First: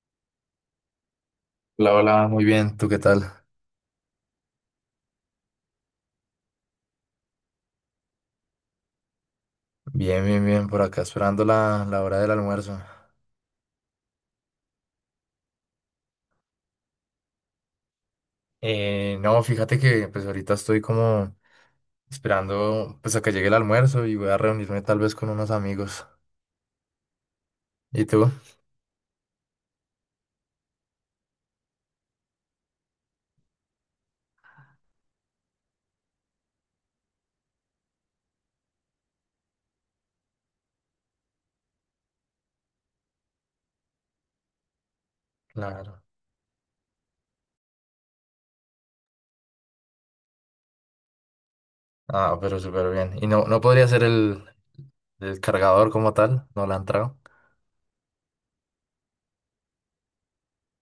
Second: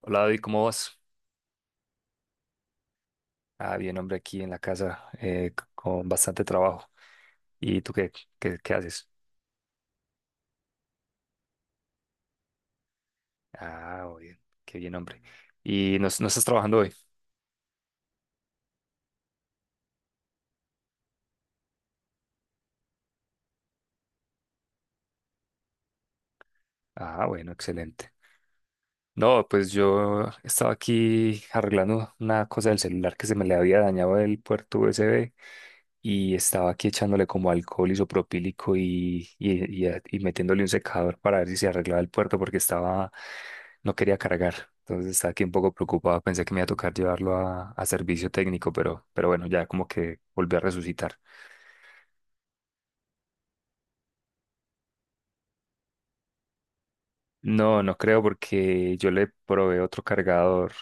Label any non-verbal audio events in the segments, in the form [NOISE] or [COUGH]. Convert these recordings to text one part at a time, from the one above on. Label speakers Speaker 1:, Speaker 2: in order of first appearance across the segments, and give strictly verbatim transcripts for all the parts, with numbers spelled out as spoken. Speaker 1: Hola David, ¿cómo vas?
Speaker 2: Hola, hola, muy bien, ¿tú qué tal?
Speaker 1: Ah, bien, hombre, aquí en la casa eh, c- con bastante trabajo. ¿Y tú qué, qué, qué haces?
Speaker 2: Bien, bien, bien, por acá esperando la, la hora del almuerzo.
Speaker 1: Ah, muy bien, qué bien, hombre. ¿Y no, no estás trabajando hoy?
Speaker 2: Eh, no, fíjate que pues ahorita estoy como esperando pues a que llegue el almuerzo y voy a reunirme tal vez con unos amigos.
Speaker 1: Ah, bueno,
Speaker 2: ¿Y
Speaker 1: excelente.
Speaker 2: tú?
Speaker 1: No, pues yo estaba aquí arreglando una cosa del celular que se me le había dañado el puerto U S B y estaba aquí echándole como alcohol isopropílico y, y, y, a- y metiéndole un secador para ver si se arreglaba el puerto porque estaba, no quería cargar. Entonces estaba aquí un poco
Speaker 2: Claro.
Speaker 1: preocupado, pensé que me iba a tocar llevarlo a, a servicio técnico, pero, pero bueno, ya como que volví a resucitar.
Speaker 2: Ah, pero súper bien. ¿Y no, no podría ser el, el cargador como tal? ¿No la han entrado?
Speaker 1: No, no creo porque yo le probé otro cargador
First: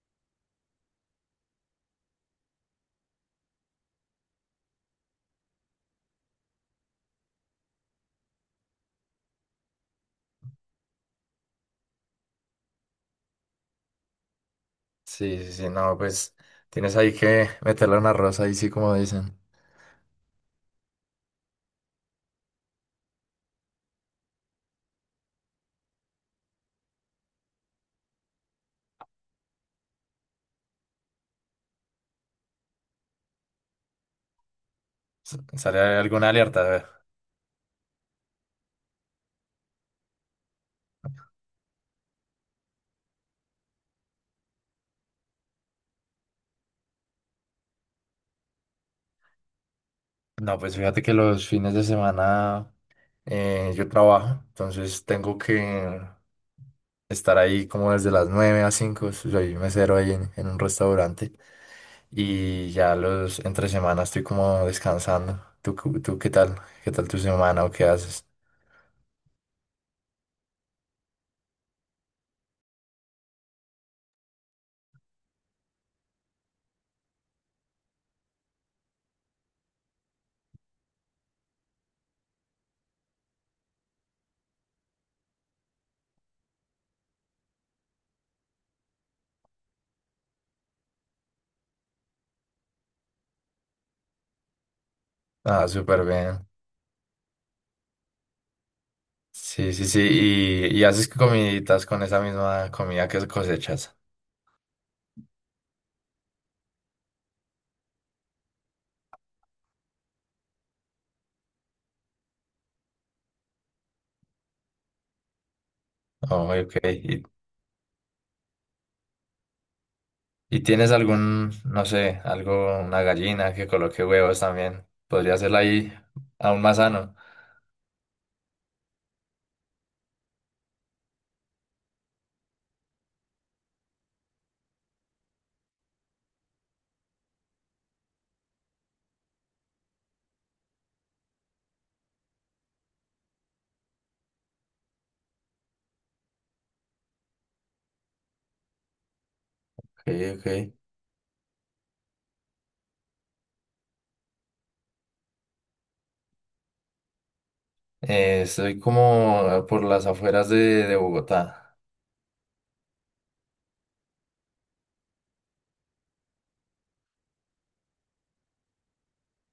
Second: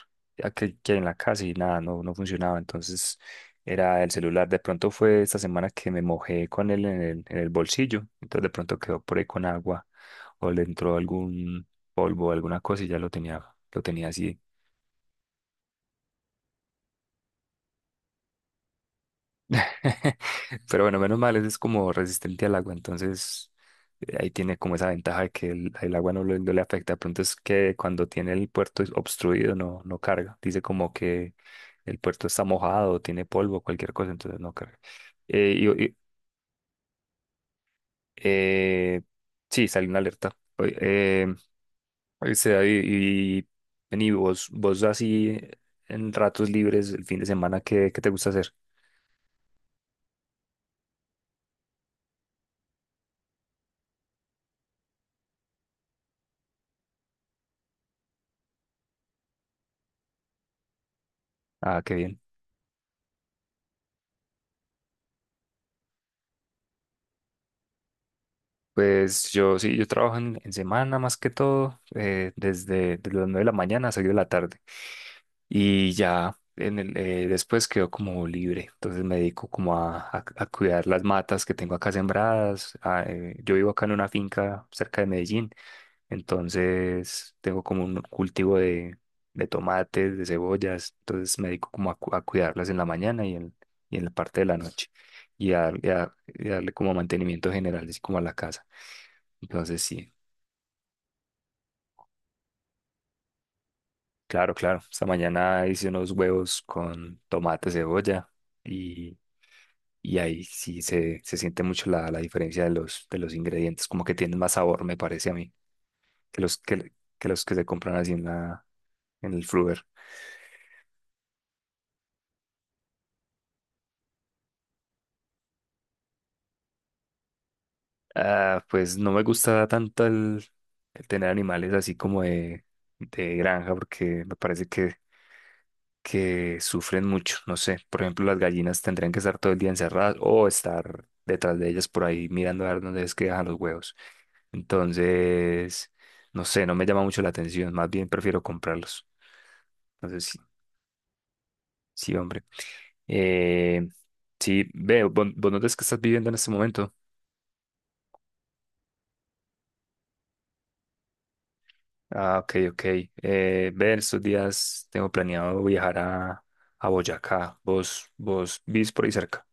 Speaker 1: a que, que hay en la casa y nada, no, no funcionaba. Entonces era el celular. De pronto fue esta semana que me mojé con él en el, en el bolsillo. Entonces de pronto quedó por ahí con agua o le entró algún polvo, alguna cosa y ya lo tenía, lo tenía así.
Speaker 2: Sí, sí, sí, no, pues tienes ahí que meterle una rosa ahí sí como dicen.
Speaker 1: [LAUGHS] Pero bueno, menos mal, ese es como resistente al agua, entonces eh, ahí tiene como esa ventaja de que el, el agua no, le no le afecta. De pronto es que cuando tiene el puerto obstruido no, no carga. Dice como que el puerto está mojado, tiene polvo, cualquier cosa, entonces no carga.
Speaker 2: S-
Speaker 1: Eh,
Speaker 2: ¿Sale
Speaker 1: y- y-
Speaker 2: alguna alerta? A ver.
Speaker 1: eh, sí, salió una alerta. Oye, Eh, oíste, David, y, vení, vos, vos así en ratos libres el fin de semana, ¿qué, qué te gusta hacer?
Speaker 2: No, pues fíjate que los fines de semana... eh, yo trabajo, entonces tengo que estar ahí como desde las nueve a cinco, soy mesero ahí en, en un restaurante
Speaker 1: Ah, qué bien.
Speaker 2: y ya los entre semana estoy como descansando. ¿Tú, cu- ¿tú qué tal? ¿Qué tal tu semana o qué haces?
Speaker 1: Pues yo sí, yo trabajo en, en semana más que todo, eh, desde, desde las nueve de la mañana a seis de la tarde. Y ya en el, eh, después quedo como libre. Entonces me dedico como a, a- a cuidar las matas que tengo acá sembradas. a, eh, yo vivo acá en una finca cerca de Medellín. Entonces tengo como un cultivo de, de tomates, de cebollas. Entonces me dedico como a, cu- a cuidarlas en la mañana y en, y en la parte de la noche. Y
Speaker 2: Ah,
Speaker 1: a, y
Speaker 2: súper
Speaker 1: a-
Speaker 2: bien.
Speaker 1: y darle como mantenimiento general, así como a la casa.
Speaker 2: Sí,
Speaker 1: Entonces
Speaker 2: sí, sí.
Speaker 1: sí,
Speaker 2: ¿Y, y haces comiditas con esa misma comida que cosechas?
Speaker 1: claro, claro. Esta mañana hice unos huevos con tomate, cebolla y, y ahí sí se, se siente mucho la, la diferencia de los, de los ingredientes, como que tienen más sabor, me parece a mí, que
Speaker 2: Oh,
Speaker 1: los
Speaker 2: ok.
Speaker 1: que,
Speaker 2: ¿Y,
Speaker 1: que los que se compran así en la, en el Fruver.
Speaker 2: y tienes algún, no sé, algo, una gallina que coloque huevos también? Podría hacerla ahí aún más sano.
Speaker 1: Ah, pues no me gusta tanto el, el tener animales así como de, de granja, porque me parece que que sufren mucho. No sé, por ejemplo, las gallinas tendrían que estar todo el día encerradas o estar detrás de ellas por ahí mirando a ver dónde es que dejan los huevos. Entonces, no sé, no me llama mucho la atención. Más bien prefiero comprarlos.
Speaker 2: Ok,
Speaker 1: Entonces, sí,
Speaker 2: ok.
Speaker 1: sí, hombre. Eh, sí, veo, ¿vos vos dónde es que estás viviendo en este momento?
Speaker 2: Eh, estoy como por las afueras de, de Bogotá.
Speaker 1: Ah, ok, ok. Eh, ve, en estos días tengo planeado viajar a, a Boyacá. ¿Vos, vos vivís por ahí cerca?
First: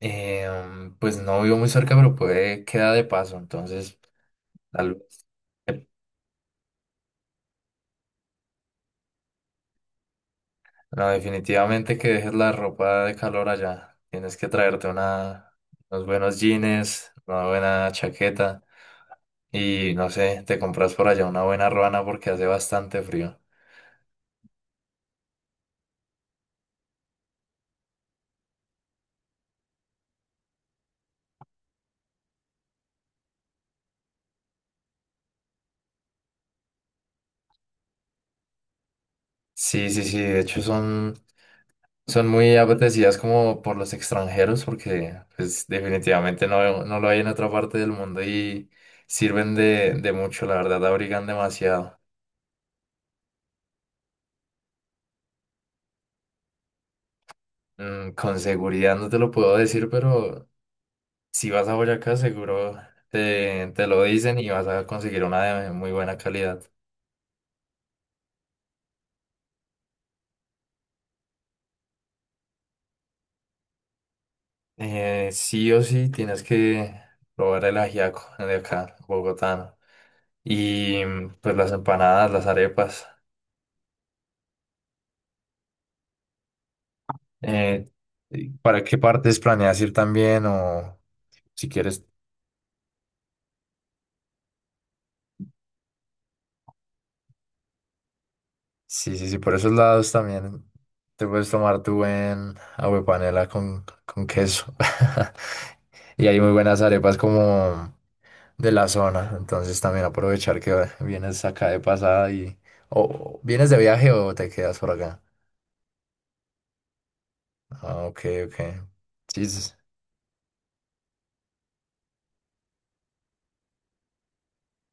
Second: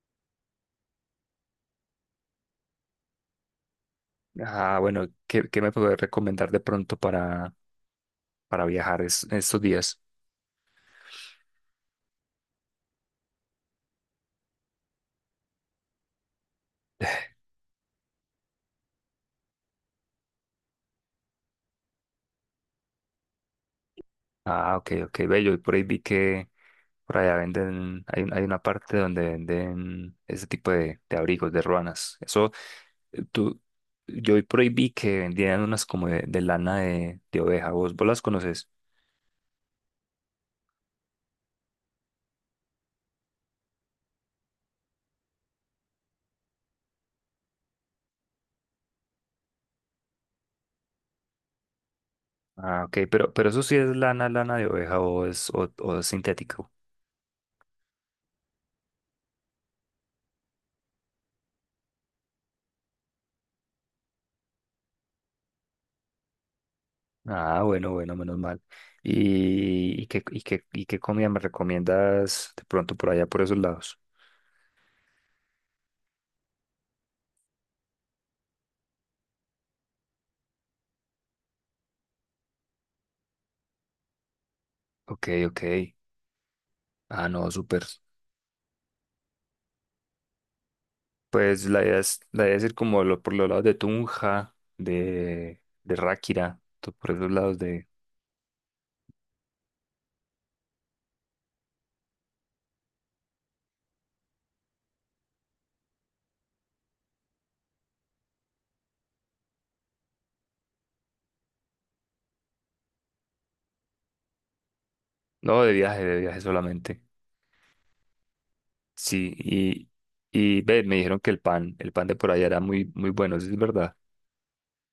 Speaker 2: Eh, mm, pues no vivo muy cerca, pero puede quedar de paso. Entonces,
Speaker 1: Ah,
Speaker 2: tal
Speaker 1: bueno,
Speaker 2: vez.
Speaker 1: ¿qué, qué me
Speaker 2: eh,
Speaker 1: podés recomendar de pronto para, para viajar es- estos días?
Speaker 2: No, definitivamente que dejes la ropa de calor allá. Tienes que traerte una, unos buenos jeans, una buena chaqueta y no sé, te compras por allá una buena ruana porque hace bastante frío.
Speaker 1: Ah, ok, ok, bello. Y por ahí vi que por allá venden, hay, un- hay una parte donde venden ese tipo de, de abrigos, de ruanas. Eso, eh, tú, yo hoy por ahí vi que vendían unas como de, de lana de, de oveja. ¿Vos, vos las conoces?
Speaker 2: Sí, sí, sí. De hecho, son son muy apetecidas como por los extranjeros porque pues definitivamente no, no lo hay en otra parte del mundo y sirven de, de mucho, la verdad, abrigan demasiado.
Speaker 1: Ah, ok, pero, pero eso sí es lana, lana de oveja o es, o, o es sintético.
Speaker 2: Mm, con seguridad no te lo puedo decir, pero si vas a Boyacá seguro te, te lo dicen y vas a conseguir una de muy buena calidad.
Speaker 1: Ah, bueno, bueno, menos mal. ¿Y, y qué, y qué, y qué comida me recomiendas de pronto por allá, por esos lados?
Speaker 2: Eh, sí o sí tienes que probar el ajiaco de acá, bogotano. Y mm, pues las empanadas, las arepas.
Speaker 1: Ok, ok. Ah, no, súper.
Speaker 2: Eh, ¿Para qué partes planeas ir también? O
Speaker 1: Pues
Speaker 2: si
Speaker 1: la idea
Speaker 2: quieres,
Speaker 1: es, la idea es ir como lo- por los lados de Tunja, de, de Ráquira, to- por esos lados de...
Speaker 2: sí, sí, sí, por esos lados también te puedes tomar tu buen aguapanela con, con queso. [LAUGHS] Y hay muy buenas arepas como de la zona, entonces también aprovechar que vienes acá de pasada y... O o vienes de viaje o te quedas por acá.
Speaker 1: No, de viaje, de viaje solamente.
Speaker 2: Ah, ok, ok.
Speaker 1: Sí,
Speaker 2: Sí, sí,
Speaker 1: y, y ve, me dijeron que el pan, el pan de por allá era muy, muy bueno, ¿eso es verdad?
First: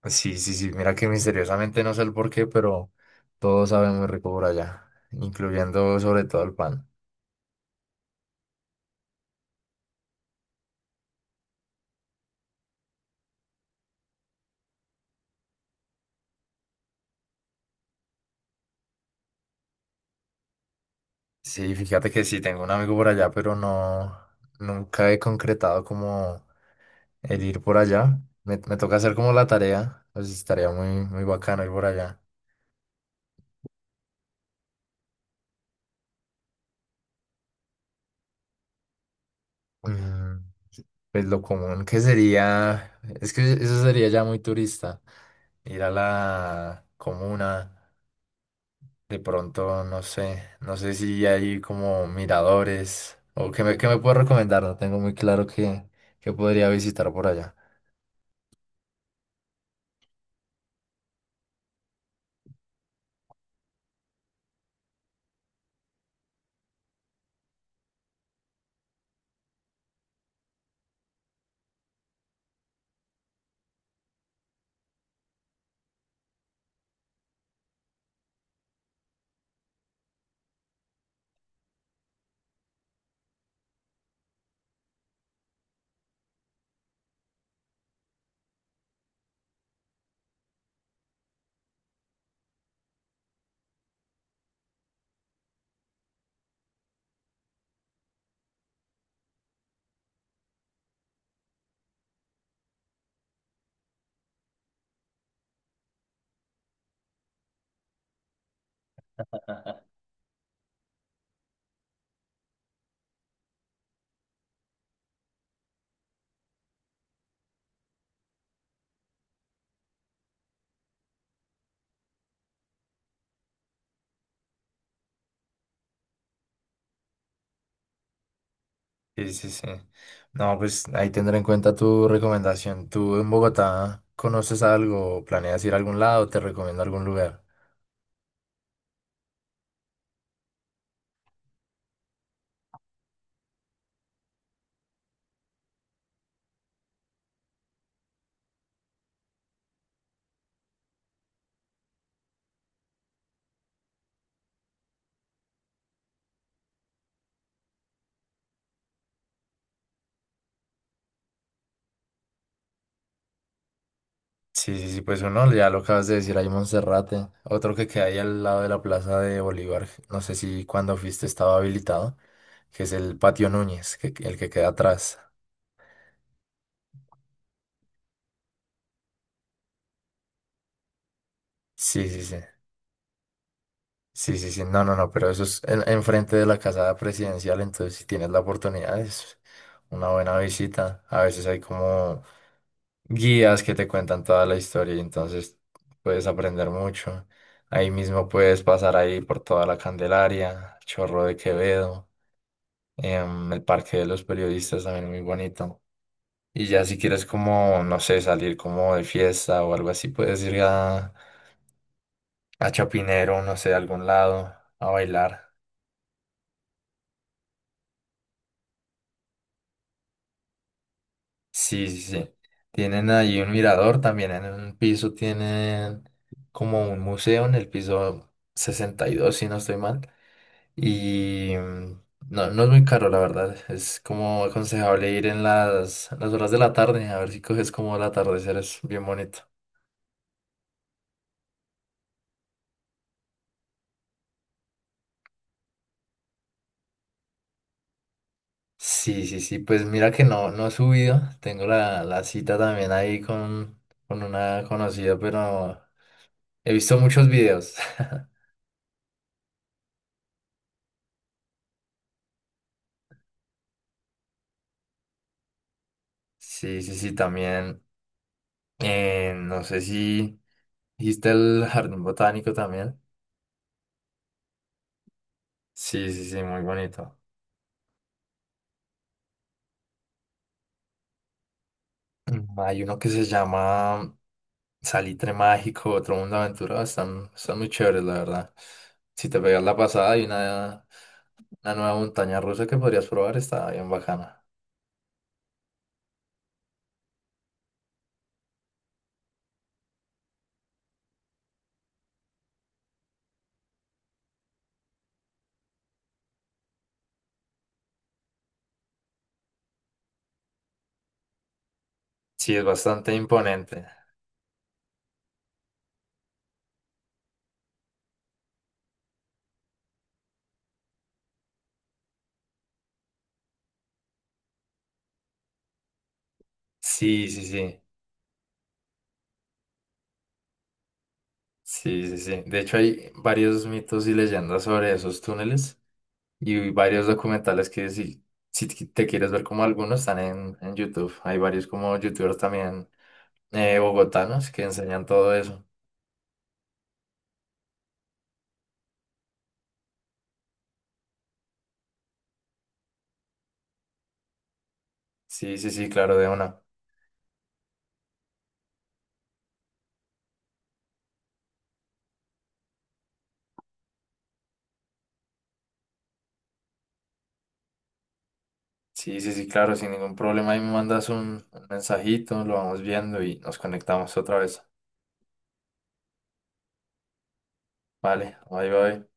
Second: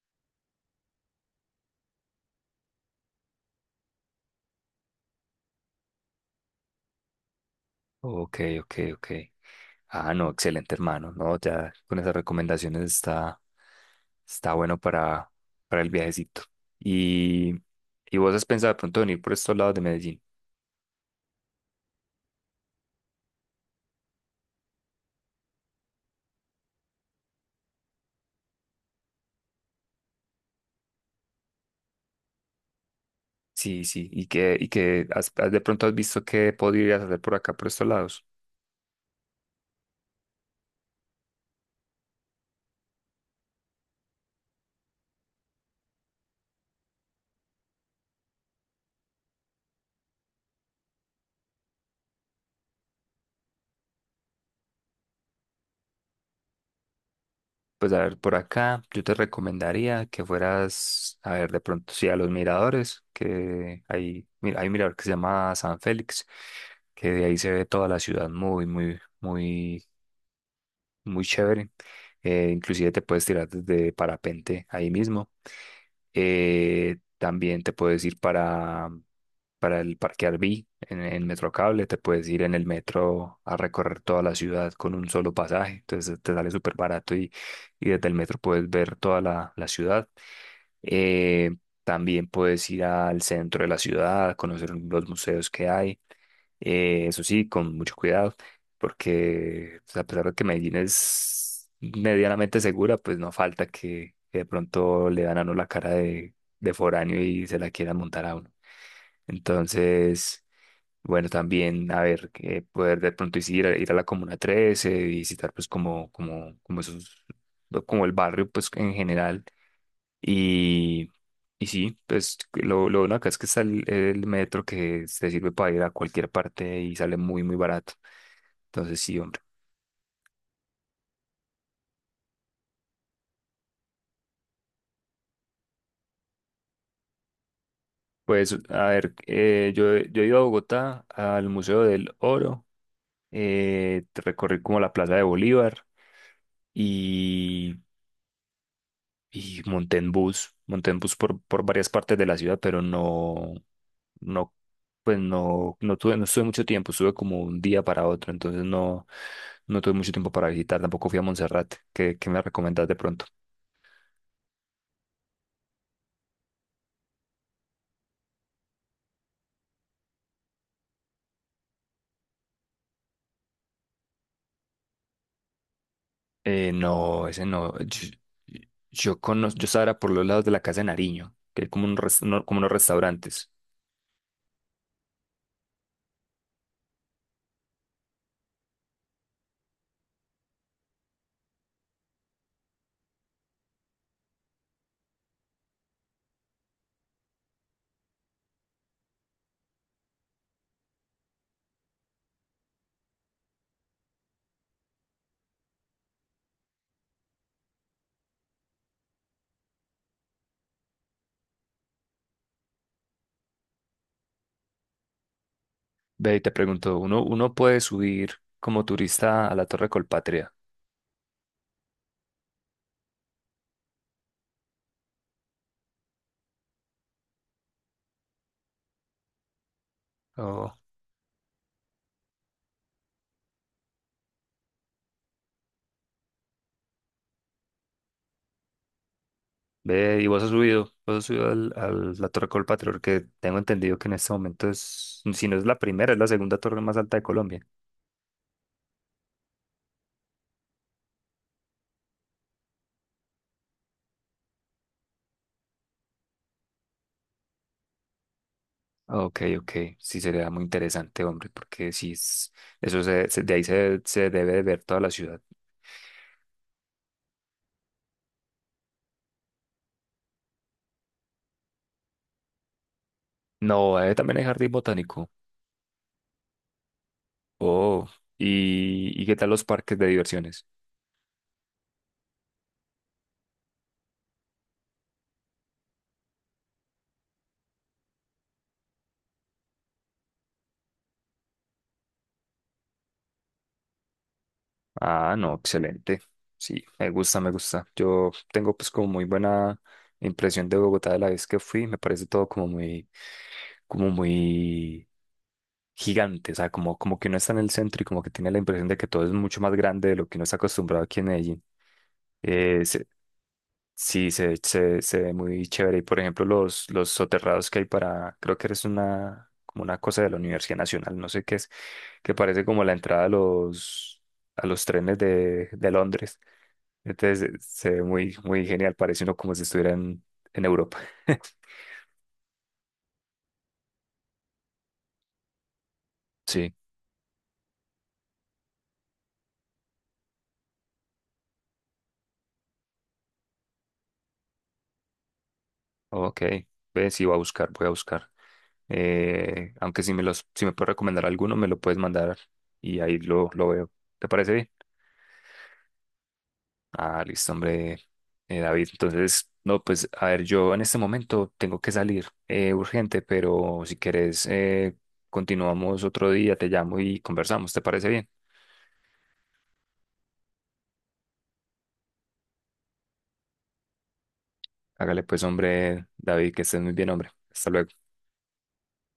Speaker 2: sí, sí, sí, mira que misteriosamente no sé el por qué, pero todo sabe muy rico por allá, incluyendo sobre todo el pan.
Speaker 1: Ok, ok, ok. Ah, no, excelente, hermano. No, ya con esas recomendaciones está, está bueno para, para el viajecito. Y, y vos has pensado de pronto venir por estos lados de Medellín.
Speaker 2: Sí, fíjate que sí, tengo un amigo por allá, pero no, nunca he concretado como el ir por allá. Me, me toca hacer como la tarea, pues estaría muy, muy bacano ir por allá.
Speaker 1: Sí, sí, y que, y que has- has- de pronto has visto qué podrías hacer por acá, por estos lados.
Speaker 2: Mm, pues lo común que sería, es que eso sería ya muy turista, ir a la comuna, de pronto, no sé, no sé si hay como miradores o qué me, qué me puedes recomendar, no tengo muy claro qué, qué podría visitar por allá.
Speaker 1: Pues a ver, por acá yo te recomendaría que fueras, a ver, de pronto sí a los miradores, que hay, mira, hay un mirador que se llama San Félix, que de ahí se ve toda la ciudad muy, muy, muy muy chévere. Eh, inclusive te puedes tirar desde parapente ahí mismo. Eh, también te puedes ir para, para el Parque Arví en, en Metrocable, te puedes ir en el metro a recorrer toda la ciudad con un solo pasaje, entonces te sale súper barato y, y desde el metro puedes ver toda la, la ciudad. Eh, también puedes ir al centro de la ciudad, conocer los museos que hay. Eh, eso sí, con mucho cuidado, porque pues, a pesar de que Medellín es medianamente segura, pues no falta que, que de pronto le dan a uno la cara de, de foráneo y se la quieran montar a uno. Entonces, bueno, también, a ver, que poder de pronto sí ir a, ir a la Comuna trece, visitar pues como, como, como esos, como el barrio pues en general y, y sí, pues lo, lo bueno acá es que está el, el metro que se sirve para ir a cualquier parte y sale muy, muy barato. Entonces sí,
Speaker 2: Sí,
Speaker 1: hombre.
Speaker 2: sí, sí. No, pues ahí tendré en cuenta tu recomendación. ¿Tú en Bogotá conoces algo? ¿Planeas ir a algún lado? ¿Te recomiendo algún lugar?
Speaker 1: Pues a ver, eh, yo, yo he ido a Bogotá al Museo del Oro, eh, recorrí como la Plaza de Bolívar y y monté en bus, monté en bus por, por varias partes de la ciudad, pero no, no, pues no, no tuve, no estuve mucho tiempo, estuve como un día para otro, entonces no, no tuve mucho tiempo para visitar, tampoco fui a Montserrat, ¿qué, qué me recomendás de pronto?
Speaker 2: Sí, sí, sí, pues uno, ya lo acabas de decir, hay Monserrate. Otro que queda ahí al lado de la Plaza de Bolívar. No sé si cuando fuiste estaba habilitado, que es el Patio Núñez, que, el que queda atrás.
Speaker 1: Eh, no, ese no, yo, yo conozco, yo estaba era por los lados de la casa de Nariño, que hay como, un
Speaker 2: Sí,
Speaker 1: res-
Speaker 2: sí, sí.
Speaker 1: uno- como unos restaurantes.
Speaker 2: Sí, sí, sí. No, no, no, pero eso es en- enfrente de la casa presidencial, entonces si tienes la oportunidad es una buena visita. A veces hay como guías que te cuentan toda la historia y entonces puedes aprender mucho. Ahí mismo puedes pasar ahí por toda la Candelaria, Chorro de Quevedo, em, el Parque de los Periodistas también, muy bonito. Y ya si quieres como, no sé, salir como de fiesta o algo así, puedes ir a, a Chapinero, no sé, a algún lado, a bailar.
Speaker 1: Ve y te pregunto, ¿uno, uno puede subir como turista a la Torre Colpatria?
Speaker 2: Sí, sí, sí. Tienen ahí un mirador también en un piso, tienen como un museo en el piso sesenta y dos, si no estoy mal.
Speaker 1: Oh,
Speaker 2: Y mm, no, no es muy caro, la verdad. Es como aconsejable ir en las, en las horas de la tarde, a ver si coges como el atardecer, es bien bonito.
Speaker 1: ve, y vos has subido, vos has subido al, al- la Torre Colpatrio, que tengo entendido que en este momento es, si no es la primera, es la segunda torre más alta de Colombia.
Speaker 2: Sí, sí, sí, pues mira que no, no he subido. Tengo la, la cita también ahí con, con una conocida, pero he visto muchos videos. [LAUGHS]
Speaker 1: Ok, ok, sí sería muy interesante, hombre, porque sí, es- eso se, se- de ahí se, se debe de ver toda la ciudad.
Speaker 2: Sí, sí, sí, también. Eh, no sé si hiciste el jardín botánico también.
Speaker 1: No, eh, también hay jardín botánico.
Speaker 2: Sí, sí, sí, muy bonito.
Speaker 1: Oh, ¿y, y qué tal los parques de diversiones?
Speaker 2: Mm, hay uno que se llama Salitre Mágico, otro Mundo de Aventura. Están, están muy chéveres, la verdad. Si te pegas la pasada, hay una, una nueva montaña rusa que podrías probar. Está bien bacana.
Speaker 1: Ah, no, excelente. Sí, me gusta, me gusta. Yo tengo pues como muy buena impresión de Bogotá de la vez que fui. Me parece todo como muy, como muy gigante. O sea, como, como que uno está en el centro y como que tiene la impresión de que todo es mucho más grande de lo que uno está acostumbrado aquí en Medellín.
Speaker 2: Sí, es bastante imponente.
Speaker 1: Sí, se, se, se ve muy chévere. Y por ejemplo, los, los soterrados que hay para, creo que es una, como una cosa de la Universidad Nacional, no sé qué es, que parece como la entrada a los, a los trenes de, de Londres.
Speaker 2: Sí,
Speaker 1: Entonces
Speaker 2: sí, sí.
Speaker 1: se se ve muy, muy genial, parece uno como si estuviera en, en Europa. [LAUGHS]
Speaker 2: Sí, sí, sí. De hecho, hay varios mitos y leyendas sobre esos túneles y
Speaker 1: Sí,
Speaker 2: varios documentales que si, si te te quieres ver, como algunos están en, en YouTube. Hay varios como youtubers también, eh, bogotanos, que enseñan todo eso.
Speaker 1: ok. Ve, sí, voy a buscar, voy a buscar. Eh, aunque si me los, si me puedes recomendar alguno, me lo puedes mandar y ahí lo, lo veo. ¿Te parece bien?
Speaker 2: Sí, sí, sí, claro, de una.
Speaker 1: Ah, listo, hombre, eh, David. Entonces, no, pues, a ver, yo en este momento tengo que salir eh, urgente, pero si quieres, eh, continuamos otro día, te llamo y conversamos, ¿te parece bien?
Speaker 2: Sí, sí, sí, claro, sin ningún problema. Ahí me mandas un, un mensajito, lo vamos viendo y nos conectamos otra vez.
Speaker 1: Hágale pues, hombre, David, que estés muy bien, hombre. Hasta luego.
Speaker 2: Vale, bye, bye.